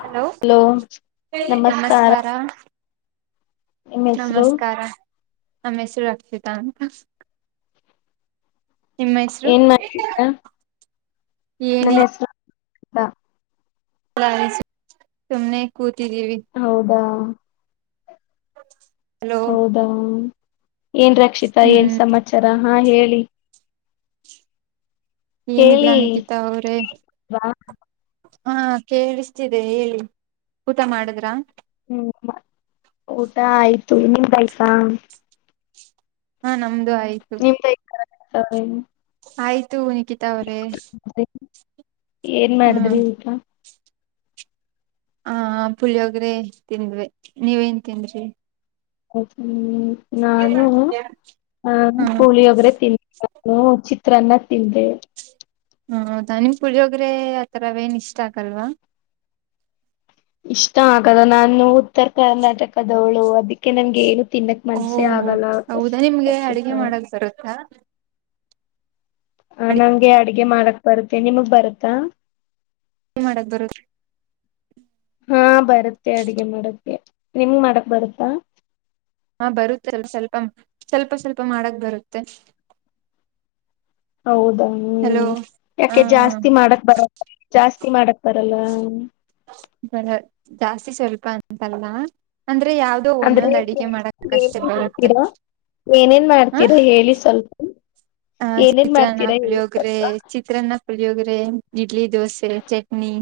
Hello ನಮಸ್ಕಾರ ನಿಮ್ಮ್ ಹೆಸರು ನಮಸ್ಕಾರ ನಮ್ಮ ಹೆಸರು ರಕ್ಷಿತ ಅಂತ ನಿಮ್ಮ ಹೆಸರು ಏನ್ ಮಾಡ್ತೀರಾ ನನ್ನ ಏನಿಲ್ಲ ಹೆಸರು ಅಂತ ಸುಮ್ನೆ ಕೂತಿದ್ದೀವಿ ಹೌದಾ [inaudible] ಹೌದಾ ಏನ್ ರಕ್ಷಿತಾ ಏನ್ ಹ್ಮ್ ಸಮಾಚಾರ ಹಾ ಹೇಳಿ ಏನಿಲ್ಲ ಹೇಳಿ ನಿಕಿತಾ ಅವ್ರೇ ವಾ ಹಾ ಕೇಳಿಸ್ತಿದೆ ಹೇಳಿ ಊಟ ಮಾಡಿದ್ರ ಹ್ಮ್ ಊಟ ಆಯ್ತು ನಿಮ್ದಯ್ತ ಹಾ ನಮ್ದು ಆಯ್ತು [unintelligible] ಆಯ್ತು ನಿಕಿತ ಅವ್ರೇ ಏನ್ ಮಾಡಿದ್ರಿ ಹ್ಮ್ ಊಟ ಹ ಪುಳಿಯೋಗ್ರೆ ತಿಂದ್ವಿ ನೀವೇನ್ ತಿಂದ್ರಿ ಹ್ಮ ನಾನು ಆ ಹ್ಮ್ ಹ ಪುಳಿಯೋಗರೆ ತಿಂದಿ ಚಿತ್ರಾನ್ನ ತಿಂದೆ ಹ ಹೌದಾ ನಿಮ್ ಪುಳಿಯೋಗ್ರೆ ಆತರವೇನ್ ಇಷ್ಟ ಆಗಲ್ವಾ ಇಷ್ಟ ಆಗಲ್ಲ ನಾನು ಉತ್ತರ ಕರ್ನಾಟಕದವಳು ಅದಕ್ಕೆ ನನ್ಗೆ ಏನು ತಿನ್ನಕ್ ಓ ಮನ್ಸಿ ಆಗಲ್ಲ ಹೌದಾ ನಿಮ್ಗೆ ರಕ್ಷಿತ ಅಡಿಗೆ ಮಾಡಕ್ ಬರುತ್ತಾ ನಂಗೆ ಅಡ್ಗೆ ಮಾಡಕ್ ಬರುತ್ತೆ ನಿಮಗ್ ಬರುತ್ತಾ ಮಾಡಾಕ್ ಬರುತ್ತೆ ಹಾ ಬರುತ್ತೆ ಅಡಗೆ ಮಾಡಕ್ಕೆ ನಿಮ್ಗೆ ಮಾಡಕ್ ಬರುತ್ತಾ ಹಾ ಬರುತ್ತೆ ಸ್ವಲ್ಪ ಸ್ವಲ್ಪ ಸ್ವಲ್ಪ ಮಾಡಕ್ ಬರುತ್ತೆ ಹೌದಾ ಹಲೋ ಹ್ಮ್ ಹ ಯಾಕೆ ಜಾಸ್ತಿ ಮಾಡಕ್ ಬರಲ್ವ ಜಾಸ್ತಿ ಮಾಡಕ್ ಬರಲ್ಲ ಜಾಸ್ತಿ ಸ್ವಲ್ಪ ಅಂತಲ್ಲ ಅಂದ್ರೆ ಯಾವ್ದ ಇದು ಅಂದ್ರೆ ಒಂದೊಂದು್ ಅಡಿಗೆ ಮಾಡಕ್ ಕಷ್ಟ ಏನೇನ್ ಆಗುತ್ತೆ ಮಾಡ್ತೀರಾ ಏನೇನ್ ಹಾ ಮಾಡ್ತೀರಾ ಹೇಳಿ ಸ್ವಲ್ಪ ಆ ಏನೇನ್ ಚಿತ್ರನ್ನ ಮಾಡ್ತೀರಾ ಹೇಳಿ ಪುಳಿಯೋಗರೆ ಸ್ವಲ್ಪ ಚಿತ್ರಾನ್ನ ಲಪುಳಿಯೋಗರೆ ಇಡ್ಲಿ ದೋಸೆ ಚಟ್ನಿ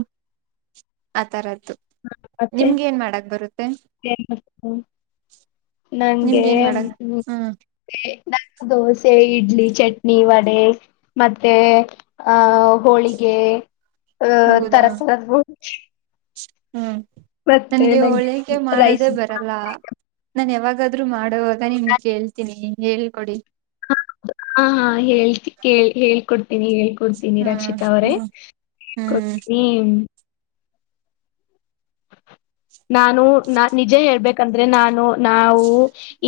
ಆತರದ್ದು ಹ ಮತ್ತೆ [unintelligible] ನಂಗೆ ನಿಮ್ಗೆ ಏನ್ ಮಾಡಕ್ ಹ್ಮ ನ ದೋಸೆ ಇಡ್ಲಿ ಚಟ್ನಿ ವಡೆ ಮತ್ತೆ ಹ ಹೋಳಿಗೆ ಹ ಹೌದಾ ತರತರದ ಹ್ಮ್ ನನ್ಗೆ ನಂಗೆ ಹೋಳಿಗೆ ರೈಸ್ ಮಾಡೋದೇ ಬರ ಲ್ಲ ನಾನ್ ಯಾವಾಗಾದ್ರೂ ಮಾಡೋವಾಗ ನಿಮ್ ಕೇಳ್ತೀನಿ ಹೇಳ್ಕೊಡಿ ಹ ಹ ಹಾ ಹೇಳ್ತಿ ಕೇಳಿ ಹೇಳ್ಕೊಡ್ತೀನಿ ಹ ಕೊಡ್ತೀನಿ ಹಾ ರಕ್ಷಿತಾ ಅವರೇ ಹೇಳ್ ಹ್ಮ್ ಕೊಡ್ತೀನಿ ನಾನು ನಾ ನಿಜ ಹೇಳ್ಬೇಕಂದ್ರೆ ನಾನು ನಾವು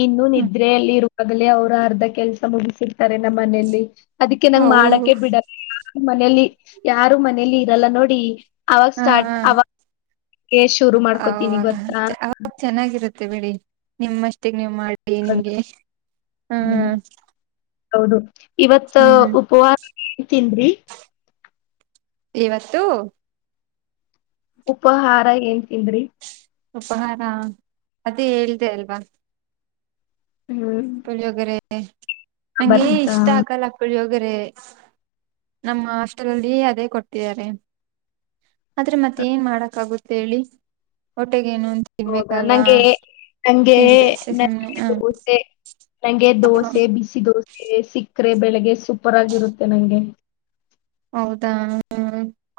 ಇನ್ನು ಹ್ಮ್ ನಿದ್ರೆಯಲ್ಲಿರು ಆಗಲೇ ಅವ್ರು ಅರ್ಧ ಕೆಲ್ಸ ಮುಗಿಸಿರ್ತಾರೆ ನಮ್ಮ್ ಮನಲಿ ಅದಕ್ಕೆ ನಂಗ್ ಹೌ ಮಾಡಕೆ ಬಿಡ ಮನೇಲಿ ಯಾರು ಮನೇಲಿ ಇರಲ್ಲ ನೋಡಿ ಅವಾಗ ಸ್ಟಾರ್ಟ್ ಅವಾಗ ಹ ಅವ ಚೆನ್ನಾಗಿರುತ್ತೆ ಬಿಡಿ ನಿಮ್ಮಷ್ಟಿಗೆ ನೀವು ಮಾಡಿ ಬೆಏ ನಿಮ್ಗೆ [inaudible] ಹಾ ಹೌದು ಇವತ್ ಉಪವಾಸ ಇರ್ತಿದ್ವಿ ಇವತ್ತು. ಉಪಹಾರ ಏನ್ ತಿಂದ್ರಿ? ಉಪಹಾರ ಅದೇ ಹೇಳ್ದ ಅಲ್ವಾ? ಹ್ಮ್ ಪುಳಿಯೋಗರೆ [inaudible] ನಂಗೆ ಬರುತ್ತಾ ಇಷ್ಟ ಆಗಲ್ಲ ಪುಳಿ ಹೋಗರೆ [inaudible] ನಮ್ಮ ಹಾಸ್ಟೆಲ್ ಅಲ್ಲಿ ಅದೇ ಕೊಡ್ತಿದ್ದಾರೆ. ಆದ್ರೆ ಮತ್ತೆ ಏನ್ ಮಾಡಕ್ಗುತ್ತ ಹೇಳಿ ಹೊಟ್ಟಗೇನು ಅಂತ ಹೌದಾ ತಿನ್ಬೇಕಲ್ವಾ ನಂಗೆ ನಂಗೆ ತಿಂದೆ ಅಷ್ಟೇ ನ ಸುಮ್ನೆ ಹ ಊಟೆ ನಂಗೆ ದೋಸೆ ಬಿಸಿ ದೋಸೆ ಸಿಕ್ಕರೆ ಬೆಳಿಗ್ಗೆ ಸೂಪರ್ ಆಗರುತ್ತೆ ನಂಗೆ ಹೌದಾ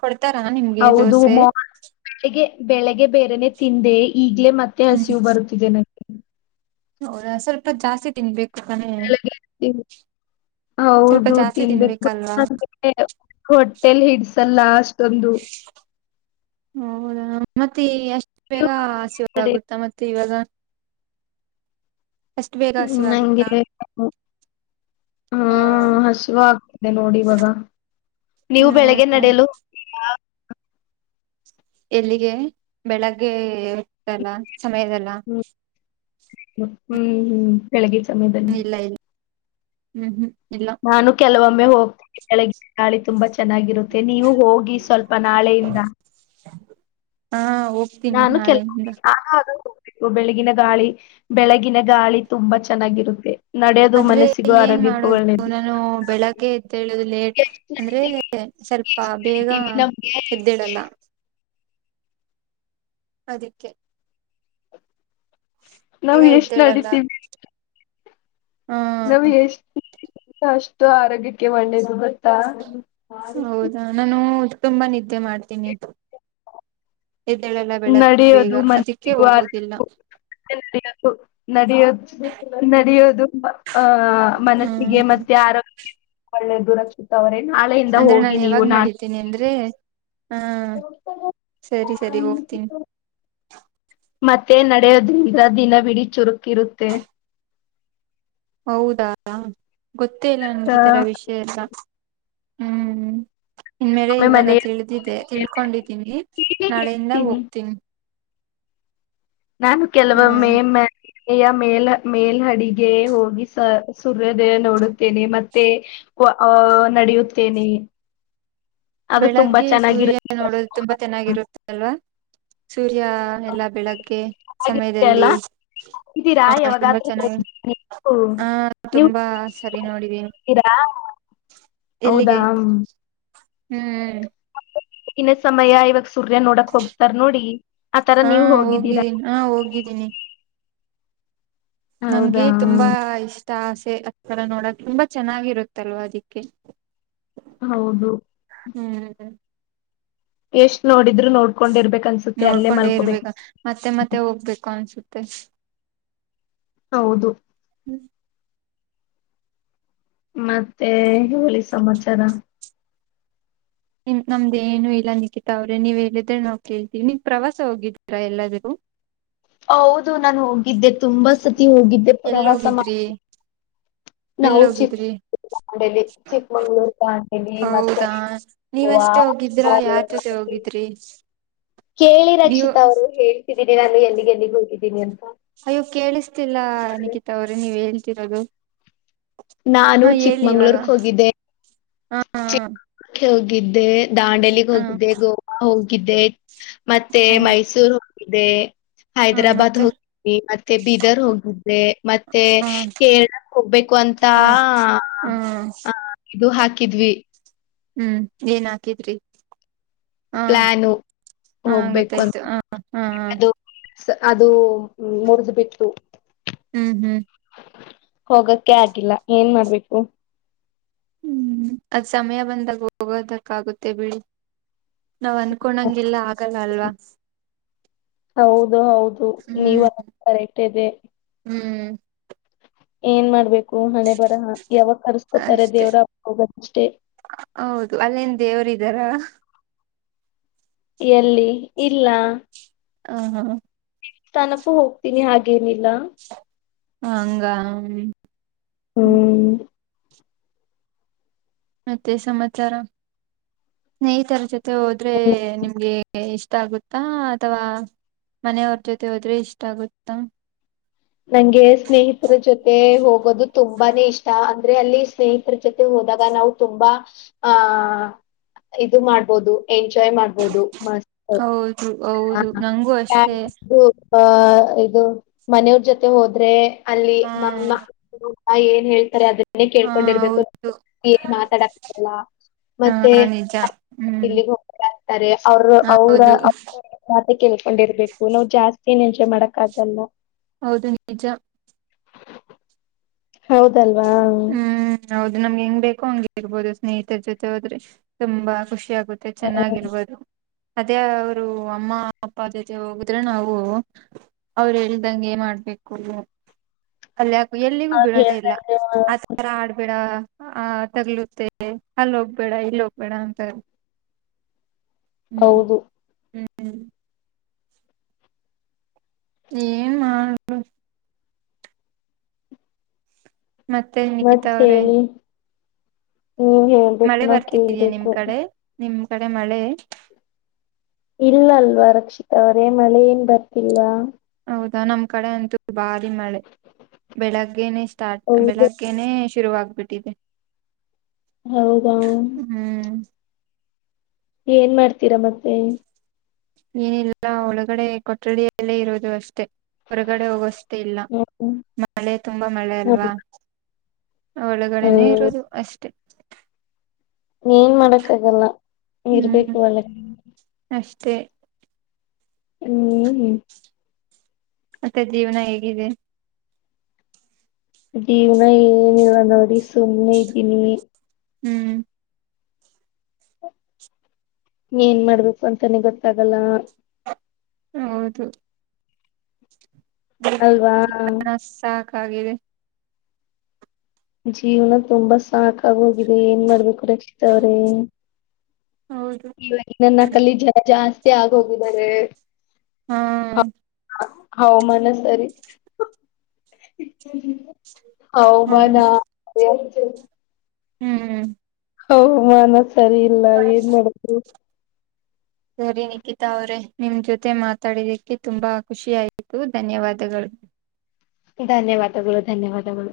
ಕೊಡ್ತಾರಾ ನಿಮ್ಗೆ ಹೌದು ದೋಸೆ ಮಾರ್ನಿಂಗ್ ಬೆಳ್ಳಿಗೆ ಬೆಳಿಗ್ಗೆ ಬೇರೆನೆ ತಿಂದೆ ಈಗ್ಲೇ ಮತ್ತೆ ಮತ್ತೆ ಹಸಿವು ಬರುತಿದೆ ನಂಗೆ ಹೌದ ಸ್ವಲ್ಪ ಜಾಸ್ತಿ ತಿನ್ಬೇಕು. ತಾನೆ ಬೆಳ್ಳಿಗೆ [unintelligible] ಸ್ವಲ್ಪ ಹೌದು ಜಾಸ್ತಿ ತಿನ್ಬೇಕು ತಿನ್ಬೇಕಲ್ವಾ [unintelligible] [unintelligible] ಹೊಟ್ಟೇಲಿ ಹಿಡ್ಸಲ್ಲ ಅಷ್ಟೊಂದು ಹೌದಾ ಮತ್ತೆ ಎಷ್ಟ ಬೇಗ ನೀವು ಕಡೆ ಹಸಿವಾಗುತ್ತಾ ಮತ್ತೆ ಇವಾಗ್ [inaudible] ತಿ [inaudible] ನಂಗೆ [inaudible] ಹಾ ಹಾಹಸಿವ ಆಗ್ತದೆ ನೋಡಿ ಇವಾಗ [inaudible] ನೀವು ಬೆಳಿಗ್ಗೆ ಹ್ಮ್ ನಡೆಯಲು ಹೋಗ್ತೀರಾ? ಎಲ್ಲಿಗೆ [inaudible] ಬೆಳಗ್ಗೆ ಏಳತಿಲ್ಲ್ ಸಮಯದಲ್ಲ ಹ್ಮ್ [inaudible] ಹ್ಮ್ ಹ್ಮ್ ಬೆಳಗ್ಗೆ ಸಮಯದಲ್ಲಿ. ಇಲ್ಲ ಇಲ್ಲ [inaudible] ಹ್ಮ್ ಹ್ಮ್ ಇಲ್ಲ ನಾನು ಕೆಲವೊಮ್ಮೆ ಹೋಗ್ತೇನೆ ಬೆಳಗಿನ ಗಾಳಿ ತುಂಬಾ ಚೆನ್ನಾಗಿರುತ್ತೆ ನೀವು ಹೋಗಿ ಸ್ವಲ್ಪ ಬಾ ನಾಳೆಯಿಂದ. [inaudible] ಹಾ ಹೋಗತಿನಿ ನಾನು ಕೆಲ [unintelligible] ಬೆಳಗಿನ ಗಾಳಿ ಬೆಳಗಿನ ಗಾಳಿ ತುಂಬಾ ಚೆನ್ನಾಗಿರುತ್ತೆ. ನಡೆಯೋದು ಆದ್ರೆ ಮನಸ್ಸಿಗೂ ಏನ್ ಆರೋಗ್ಯಕ್ಕೂ ಮಾಡೋದು ಒಳ್ಳೇದು ನಾನು ಬೆಳಗ್ಗೆ ಎದ್ದ ಹೇಳುದು ಲೇಟ್ ಎಷ್ಟ್ ಅಂದ್ರೆ ನಡಿತೀವಿ ಸ್ವಲ್ಪ ಎಷ್ಟ್ ಬೇಗ ನಡಿತೀವಿ ನಮ್ಗೆ ಎದ್ದೇಳಲ್ಲ. ಅದಕ್ಕೆ. ನಾವು ಬೇಗ ಎಷ್ಟ್ ಎದ್ದೇಳಲ್ಲ ನಡೀತೀವಿ ಹ ನಾವ ಎಷ್ಟು ಅಷ್ಟು ಆರೋಗ್ಯಕ್ಕೆ ಒಳ್ಳೇದ್ ಗೊತ್ತಾ? ಹೌದಾ ನಾನು ತುಂಬಾ ನಿದ್ದೆ ಮಾಡ್ತೀನಿ [inaudible] ಎದ್ದಳೆಲ್ಲ ಬೆಳಿಗ್ಗೆ ಬೇಗ ನಡೆಯೋದು ಅದಕ್ಕೆ ಮನಸ್ಸಿಗೂ ಹೋಗೋದಿಲ್ಲ. [unintelligible] ನಡೆಯೋದು ನಡೆಯೋದು ಆಹ ಮನಸ್ಸಿಗೆ ಹ್ಮ್ ಮತ್ತೆ ಆರೋಗ್ಯಕ್ಕೆ ಒಳ್ಳೆದು ರಚಿತಾ ಅವರೇ ನಾಳೆಯಿಂದ ಹೋಗಿ ನೀವು ನಾನ್ ಬರತೀನಿ ಅಂದ್ರೆ ಹಾ ಸರಿ ಸರಿ ಹೋಗ್ತೀನಿ. ಮತ್ತೆ ನಡೆಯೋದ್ರಿಂದ ದಿನ ವಿಡಿ ಚುರುಕ್ ಇರುತ್ತೆ. ಹೌದಾ ಗೊತ್ತೇ ಇಲ್ಲ ಆ, ನನ್ಗೆ ಈ ತರ ವಿಷಯ ಎಲ್ಲ ಹ್ಮ್ ಇನ್ ಮೇಲೆ ಒಮ್ಮೆ ಇವಾಗ ಮನೆಯ ತಿಳಿದಿದೆ ಮೇಲೆ ತಿಳ್ಕೊಂಡಿದ್ದೀನಿ ಹೀಗೆ ನಾಳೆಯಿಂದ ಹೇಳ್ತೀನಿ ಹೋಗ್ತೀನಿ ನಾನು ಕೆಲವೊಮ್ಮೆ ಹ್ಮ್ ಏನ್ ಮಾಡ್ತೀನಿ ಮೆಯ ಮೇಲ್ ಮೇಲ್ಹಡಿಗೆ ಹೋಗಿ ಸ ಸೂರ್ಯೋದಯ ನೋಡುತ್ತೇನೆ ಮತ್ತೆ ಆಹ ನಡೆಯುತ್ತೇನೆ ಅದು ತುಂಬಾ ಬೆಳಗ್ಗೆ ಸೂರ್ಯ ಚೆನ್ನಾಗಿರುತ್ತೆ ನೋಡೋದು ತುಂಬಾ ಚೆನ್ನಾಗಿರುತ್ತೆ ಅಲ್ವಾ ಸೂರ್ಯ ಎಲ್ಲಾ ಬೆಳಗ್ ಕೆ ಹಾಗಿರುತ್ತೆ ಅಲ್ಲ ಸಮಯದಲ್ಲಿ ಹೋಗಿದ್ದೀರಾ ಹ ತುಂಬಾ ಯಾವಾಗಾದ್ರೂ ಚೆನ್ನಾಗಿ ನೋಡಿದೀರಾ ನೀವು ಹಾ ನೀವು ತುಂಬಾ ಸರಿ ನೋಡಿದೀನಿ ಹೋಗಿದ್ದೀರಾ ಎಲ್ಲಿಗೆ ಹೌದಾ ಹ್ಮ್ ಇನ್ನ ಸಮಯ ಇವಾಗ ಸೂರ್ಯ ನೋಡಕ್ ಹೋಗ್ತಾರ ನೋಡಿ ಆತರ ಹಾ ನೀವ್ ಹೋಗಿದ್ದೀರಾ ಹೋಗಿದ್ದೀನಿ ಹಾ ಹೋಗಿದ್ದೀನಿ ನಂಗೆ ಹೌದಾ ತುಂಬಾ ಇಷ್ಟ ಆಸೆ ಹಥರಾ ನೋಡಕ್ ತುಂಬಾ ಚೆನ್ನಾಗಿರುತ್ತಲ್ವಾ ಅದಿಕ್ಕೆ ಹೌದು ಹ್ಮ್ಂ ಎಷ್ಟ್ ನೋಡಿದ್ರರು ನೋಡ್ಕೊಂಡಿರ್ಬೇಕ್ ಅನ್ಸುತ್ತೆ ಅಲ್ಲೇ ನೋಡ್ಕೊಂಡೆ ಮಲ್ಕೋಬೇಕು ಇರ್ಬೇಕ ಮತ್ತೆ ಮತ್ತೆ ಹೋಗ್ಬೇಕು ಅನ್ಸುತ್ತೆ ಹೌದು ಮತ್ತೆ ಹೇಳಿ ಸಮಾಚಾರ ನಮ್ದ ಏನು ಇಲ್ಲ ನಿಕಿತಾ ಅವ್ರೆ ನೀವ್ ಹೇಳಿದ್ರೆ ನಾವು ಕೇಳ್ತೀವಿ ನೀವ ಪ್ರವಾಸ ಹೋಗಿದ್ದೀರಾ ಎಲ್ಲಾದರೂ ಹೌದು ನಾನು ಹೋಗಿದ್ದೆ ತುಂಬಾ ಸತಿ ಹೋಗಿದ್ದೆ ಪ್ರವಾಸ ಮಾಡ ಎಲ್ಲಿ ಹೋಗಿದ್ರಿ ಚಿಕ್ಕಮಂಗ್ಳೂರ್ ದಾಂಡೇಲಿ ಮತ್ತೆ ಹೌದಾ ಗೋವಾ ನೀವಷ್ಟೇ ಹೋಗಿದ್ರ ಯಾರ್ ಜೊತೆ ಗೋವಾ ಹೋಗಿದ ತ್ರೀ ಕೇಳಿ ರಕ್ಷಿತಾ ಅವರೇ ಹೇಳ್ತಿದ್ದೀನಿ ನಾನು ಎಲ್ಲಿಗೆ ಎಲ್ಲಿಗ್ ಹೋಗಿದ್ದೀನಿ ಅಂತ ಅಯ್ಯೋ ಕೇಳಿಸ್ತಿಲ್ಲಾ ನಿಕಿತಾ ಅವ್ರೇ ನೀವ್ ಹೇಳ್ತಿರೋದು ನಾನು ಹಾ ಹೇಳಿ ಇವಾಗ ಚಿಕ್ಕಮಂಗಳೂರು ಕೇ ಹೋಗಿದ್ದೆ ಹಾ ಹಾ ಹೋಗಿದ್ದೆ ದಾಂಡೇಲಿ ಗೆ ಹಾ ಹೋಗಿದ್ದೆ ಗೋವಾ ಹೋಗಿದ್ದೆ ಮತ್ತೆ ಹಾ ಮೈಸೂರ್ ಹೋಗಿದೆ ಹಾ ಹೈದ್ರಾಬಾದ್ ಮತ್ತೆ ಹೋಗಿದ್ದೆ ಮತ್ತೆ ಬೀದರ್ ಹೋಗಿದ್ದೆ ಮತ್ತೆ ಹಾ ಕೇರಳ ಹೋಗ್ಬೇಕು ಅಂತಾ ಹ್ಮ ಇದು ಹಾಕಿದ್ವಿ ಹ್ಮ್ ಏನ್ ಹಾಕಿದ್ರಿ ಹಾ ಪ್ಲಾನು ಹಾ ಹೋಗ್ಬೇಕು ಅಂತ ಗೊತ್ತಾಯ್ತು ಹ ಹಾ ಹಾ ಅದು ಅದು ಮುರಿದ್ ಬಿತ್ತು ಹ್ಮ್ ಹ್ಮ್ ಹೋಗಕ್ಕೆ ಆಗಿಲ್ಲ ಏನ್ ಮಾಡ್ಬೇಕು ಹ್ಮ್ ಅದ್ ಸಮಯ ಬಂದಾಗ ಹೋಗೋದಕ್ಕ ಆಗುತ್ತೆ ಬಿಡಿ ನಾವ್ ಅನಕೋಂಡಂಗಗೆಲ್ಲಾ ಆಗಲ್ಲ ಅಲ್ವಾ ಹೌದು ಹೌದು ನೀವ ಹ್ಮ್ ಕರೆಕ್ಟ್ ಇದೆ ಹ್ಮ್ ಏನ್ ಮಾಡ್ಬೇಕು ಹಣೆ ಬರಹ ಯಾವಾಗ ಕರ್ಸ್ಕೊತಾರೆ ಅಷ್ಟೆ ದೇವ್ರ ಅವಾಗ ಹೋಗೋದ ಅಷ್ಟೇ ಹೌದು ಅಲ್ಲೆನ ದೇವರು ಇದಾರಾ ಎಲ್ಲಿ ಇಲ್ಲ. ಹ ಹಾಂ ತನುಪು ಹೋಗ್ತೀನಿ ಹಾಗೇನಿಲ್ಲ. ಹಂಗಾ. ಹೂ. ಮತ್ತೆ ಸಮಚಾರ ಸ್ನೇಹಿತರ ಜೊತೆ ಹೋದ್ರೇ ನಿಮ್ಗೆ ಇಷ್ಟ ಆಗುತ್ತಾ ಅಥವಾ ಮನೆಯವ್ರ್ ಜೊತೆ ಹೋದ್ರೆ ಇಷ್ಟ ಆಗುತ್ತಾ. ನಂಗೆ ಸ್ನೇಹಿತ್ರ್ ಜೊತೆ ಹೋಗೋದು ತುಂಬಾನೇ ಇಷ್ಟ ಅಂದ್ರೆ ಅಲ್ಲಿ ಸ್ನೇಹಿತ್ರ್ ಜೊತೆ ಹೋದಾಗ ನಾವು ತುಂಬ ಆ ಇದು ಮಾಡ್ಬೋದು ಎಂಜಾಯ್ ಮಾಡ್ಬೋದು ಮಸ್ತ್ ಹೌದು ಹೌದು ನಂಗು ಅಷ್ಟೇ. ಹಾ ಇದು ಮನೆವ್ರ್ ಜೊತೆ ಹೋದ್ರೆ ಅಲ್ಲಿ ಹಾ ನಮ್ಮ [inaudible] ಅ ಏನ್ ಹೇಳ್ತರೆ ಅದನ್ನೇ ಹಾ ಕೇಳ್ಕೊಂಡ್ ಇರ್ಬೆಕು ಹೌದು ಏನ್ ಮಾತಾಡಕ್ ಆಗಲ್ಲ. ಹಾ ಮತ್ತೆ ನಿಜ [inaudible] ಹ್ಮ್ ಎಲ್ಲಿಗ್ ಹೋಗ್ತಿರ ಅಂತರೆ ಅವ್ರ್ ಅವ್ರ ಹೌದು ಅವ್ರ ಮಾತೆ ಕೇಳ್ಕೊಂಡ್ ಇರ್ಬೇಕು ನಾವ್ ಜಾಸ್ತಿ ಏನ್ ಎಂಜಾಯ್ ಮಾಡಕ್ ಆಗಲ್ಲ. ಹೌದು ನಿಜ. ಹೌದಲ್ವಾ. ಹ್ಮ್ ಹೌದು ನಮ್ಗ್ ಹೆಂಗ್ ಬೇಕೋ ಹಂಗ್ ಇರ್ಬೋದು ಸ್ನೇಹಿತ್ರ್ ಜೊತೆ ಹೋದ್ರೆ ತುಂಬಾ ಖುಷಿ ಆಗು ತ್ತೆ ಚೆನ್ನಾಗಿರ್ಬೋದು ಅದೇ ಅವ್ರು ಅಮ್ಮ ಅಪ್ಪ ಜೊತೆ ಹೋಗುದ್ರೆ ನಾವೂ. ಅವ್ರ್ ಹೇಳ್ದಂಗೆ ಮಾಡ್ಬೇಕೂ ಅಲ್ ಯಾಕ್ ಎಲ್ಲಿಗೂ ಅವ್ರ್ ಬಿಡದೆ ಇಲ್ಲ. ಹೇಳ್ದಂಗೆ ಮಾ- ರ ಆಡ್ಬೇಡ ಆ ತಗ್ಲುತ್ತೆ ಅಲ್ ಹೋಗ್ಬೇಡ ಇಲ್ ಹೋಗ್ಬೇಡ ಅಂತರೆ. ಹ್ಮ್ ಹೌದು ಹ್ಮ್. ಏನ್ ಮಾಡ್ ಮತ್ತೆ ಮತ್ ನಿಖಿತಾ ಅವ್ರೆ ಹೇಳಿ ನೀವ್ ಹೇಳ್ಬೇಕು ಮಳೆ ನಾವ್ ಬರ್ತಿದಯಾ ನಿಮ್ ಕೇಳ್ಬೇಕು. ಕಡೆ ನಿಮ್ ಕಡೆ ಮಳೆ. ಇಲ್ ಅಲ್ವಾ ರಕ್ಷಿತ ಅವರೆ ಮಳೆ ಏನ್ ಬರ್ತಿಲ್ಲ. ಹೌದ ನಮ್ ಕಡೆ ಅಂತು ಭಾರಿ ಮಳೆ ಬೆಳಗ್ಗೆನೆ ಸ್ಟಾರ್ಟ್ ಹೌದು ಬೆಳಗ್ ಗೆನೇ ಶುರುಆಗ್ಬಿಟ್ಟಿದೆ. ಹೌದಾ. ಹ್ಮ್. ಏನ್ ಮಾಡ್ತೀರ ಮತ್ತೆ. ಏನಿಲ್ಲ ಒಳಗಡೆ ಕೊಠಡಿಯಲ್ಲೇ ಇರೋದು ಅಷ್ಟೇ ಹೊರಗಡೆ ಹೋಗೋಸ್ಟ್ ತಿಲ್ಲ ಹ ಮಳೆ ತುಂಬ ಮಳೆ ಅಲ್ವಾ. ಒಳಗಡೆನೆೇ ಹ್ಮ್ ಇರೋದು ಅಷ್ಟೇ. ಏನ್ ಮಾಡಕ್ ಆಗಲ್ಲ ಹ್ಮ್ ಇರ್ಬೇಕು ಒಳ್ಳೆ ಅಷ್ಟೇ. ಹ್ಮ್ ಹ್ಮ್. ಮತ್ತೆ ಜೀವನ ಹೇಗಿದೆ. ಜೀವ್ನ ಏನೀಲ್ಲ ನೋಡಿ ಸುಮ್ನೆ ಇದ್ದೀನಿ. ಹ್ಮ್. ಏನ್ ಮಾಡ್ಬೇಕು ಅಂತನೆ ಗೊತ್ತಗಲ್ಲ. ಹೌದು. ಹ್ಮ್ ಅಲ್ವಾ ಜೀವನ ಸಾಕಾಗಿದೆ. ಜೀವ್ನ ತುಂಬ ಸಾಕಾಗ್ ಹೋಗಿದೆ ಏನ್ ಮಾಡ್ಬೇಕು ರಕ್ಷಿತ ಅವ್ರೇ. ಹೌದು. ಇವಾಗ್ ಏನನಾ ಕಲ್ಲಿ ಜನ ಜಾಸ್ತಿ ಆಗ್ ಹೋಗಿದ್ದರೇ. ಹ್ಮ್ ಹವಾಮಾನ ಸರಿ ಹಾ ಹವಾಮಾನ [unintelligible] ಹ್ಮ್ ಹ್ಮ್ ಹವಾಮಾನ ಸರಿ ಇಲ್ಲ ಏನ್ ಮಾಡದು. ಸರಿ ನಿಖಿತಾ ಅವ್ರೇ ನಿಮ್ ಜೊತೆ ಮಾತಾಡಿದಕ್ಕೆ ತುಂಬಾ ಖುಷಿ ಆಯ್ತು ಧನ್ಯವಾದಗಳು. ಧನ್ಯವಾದಗಳು ಧನ್ಯವಾದಗಳು.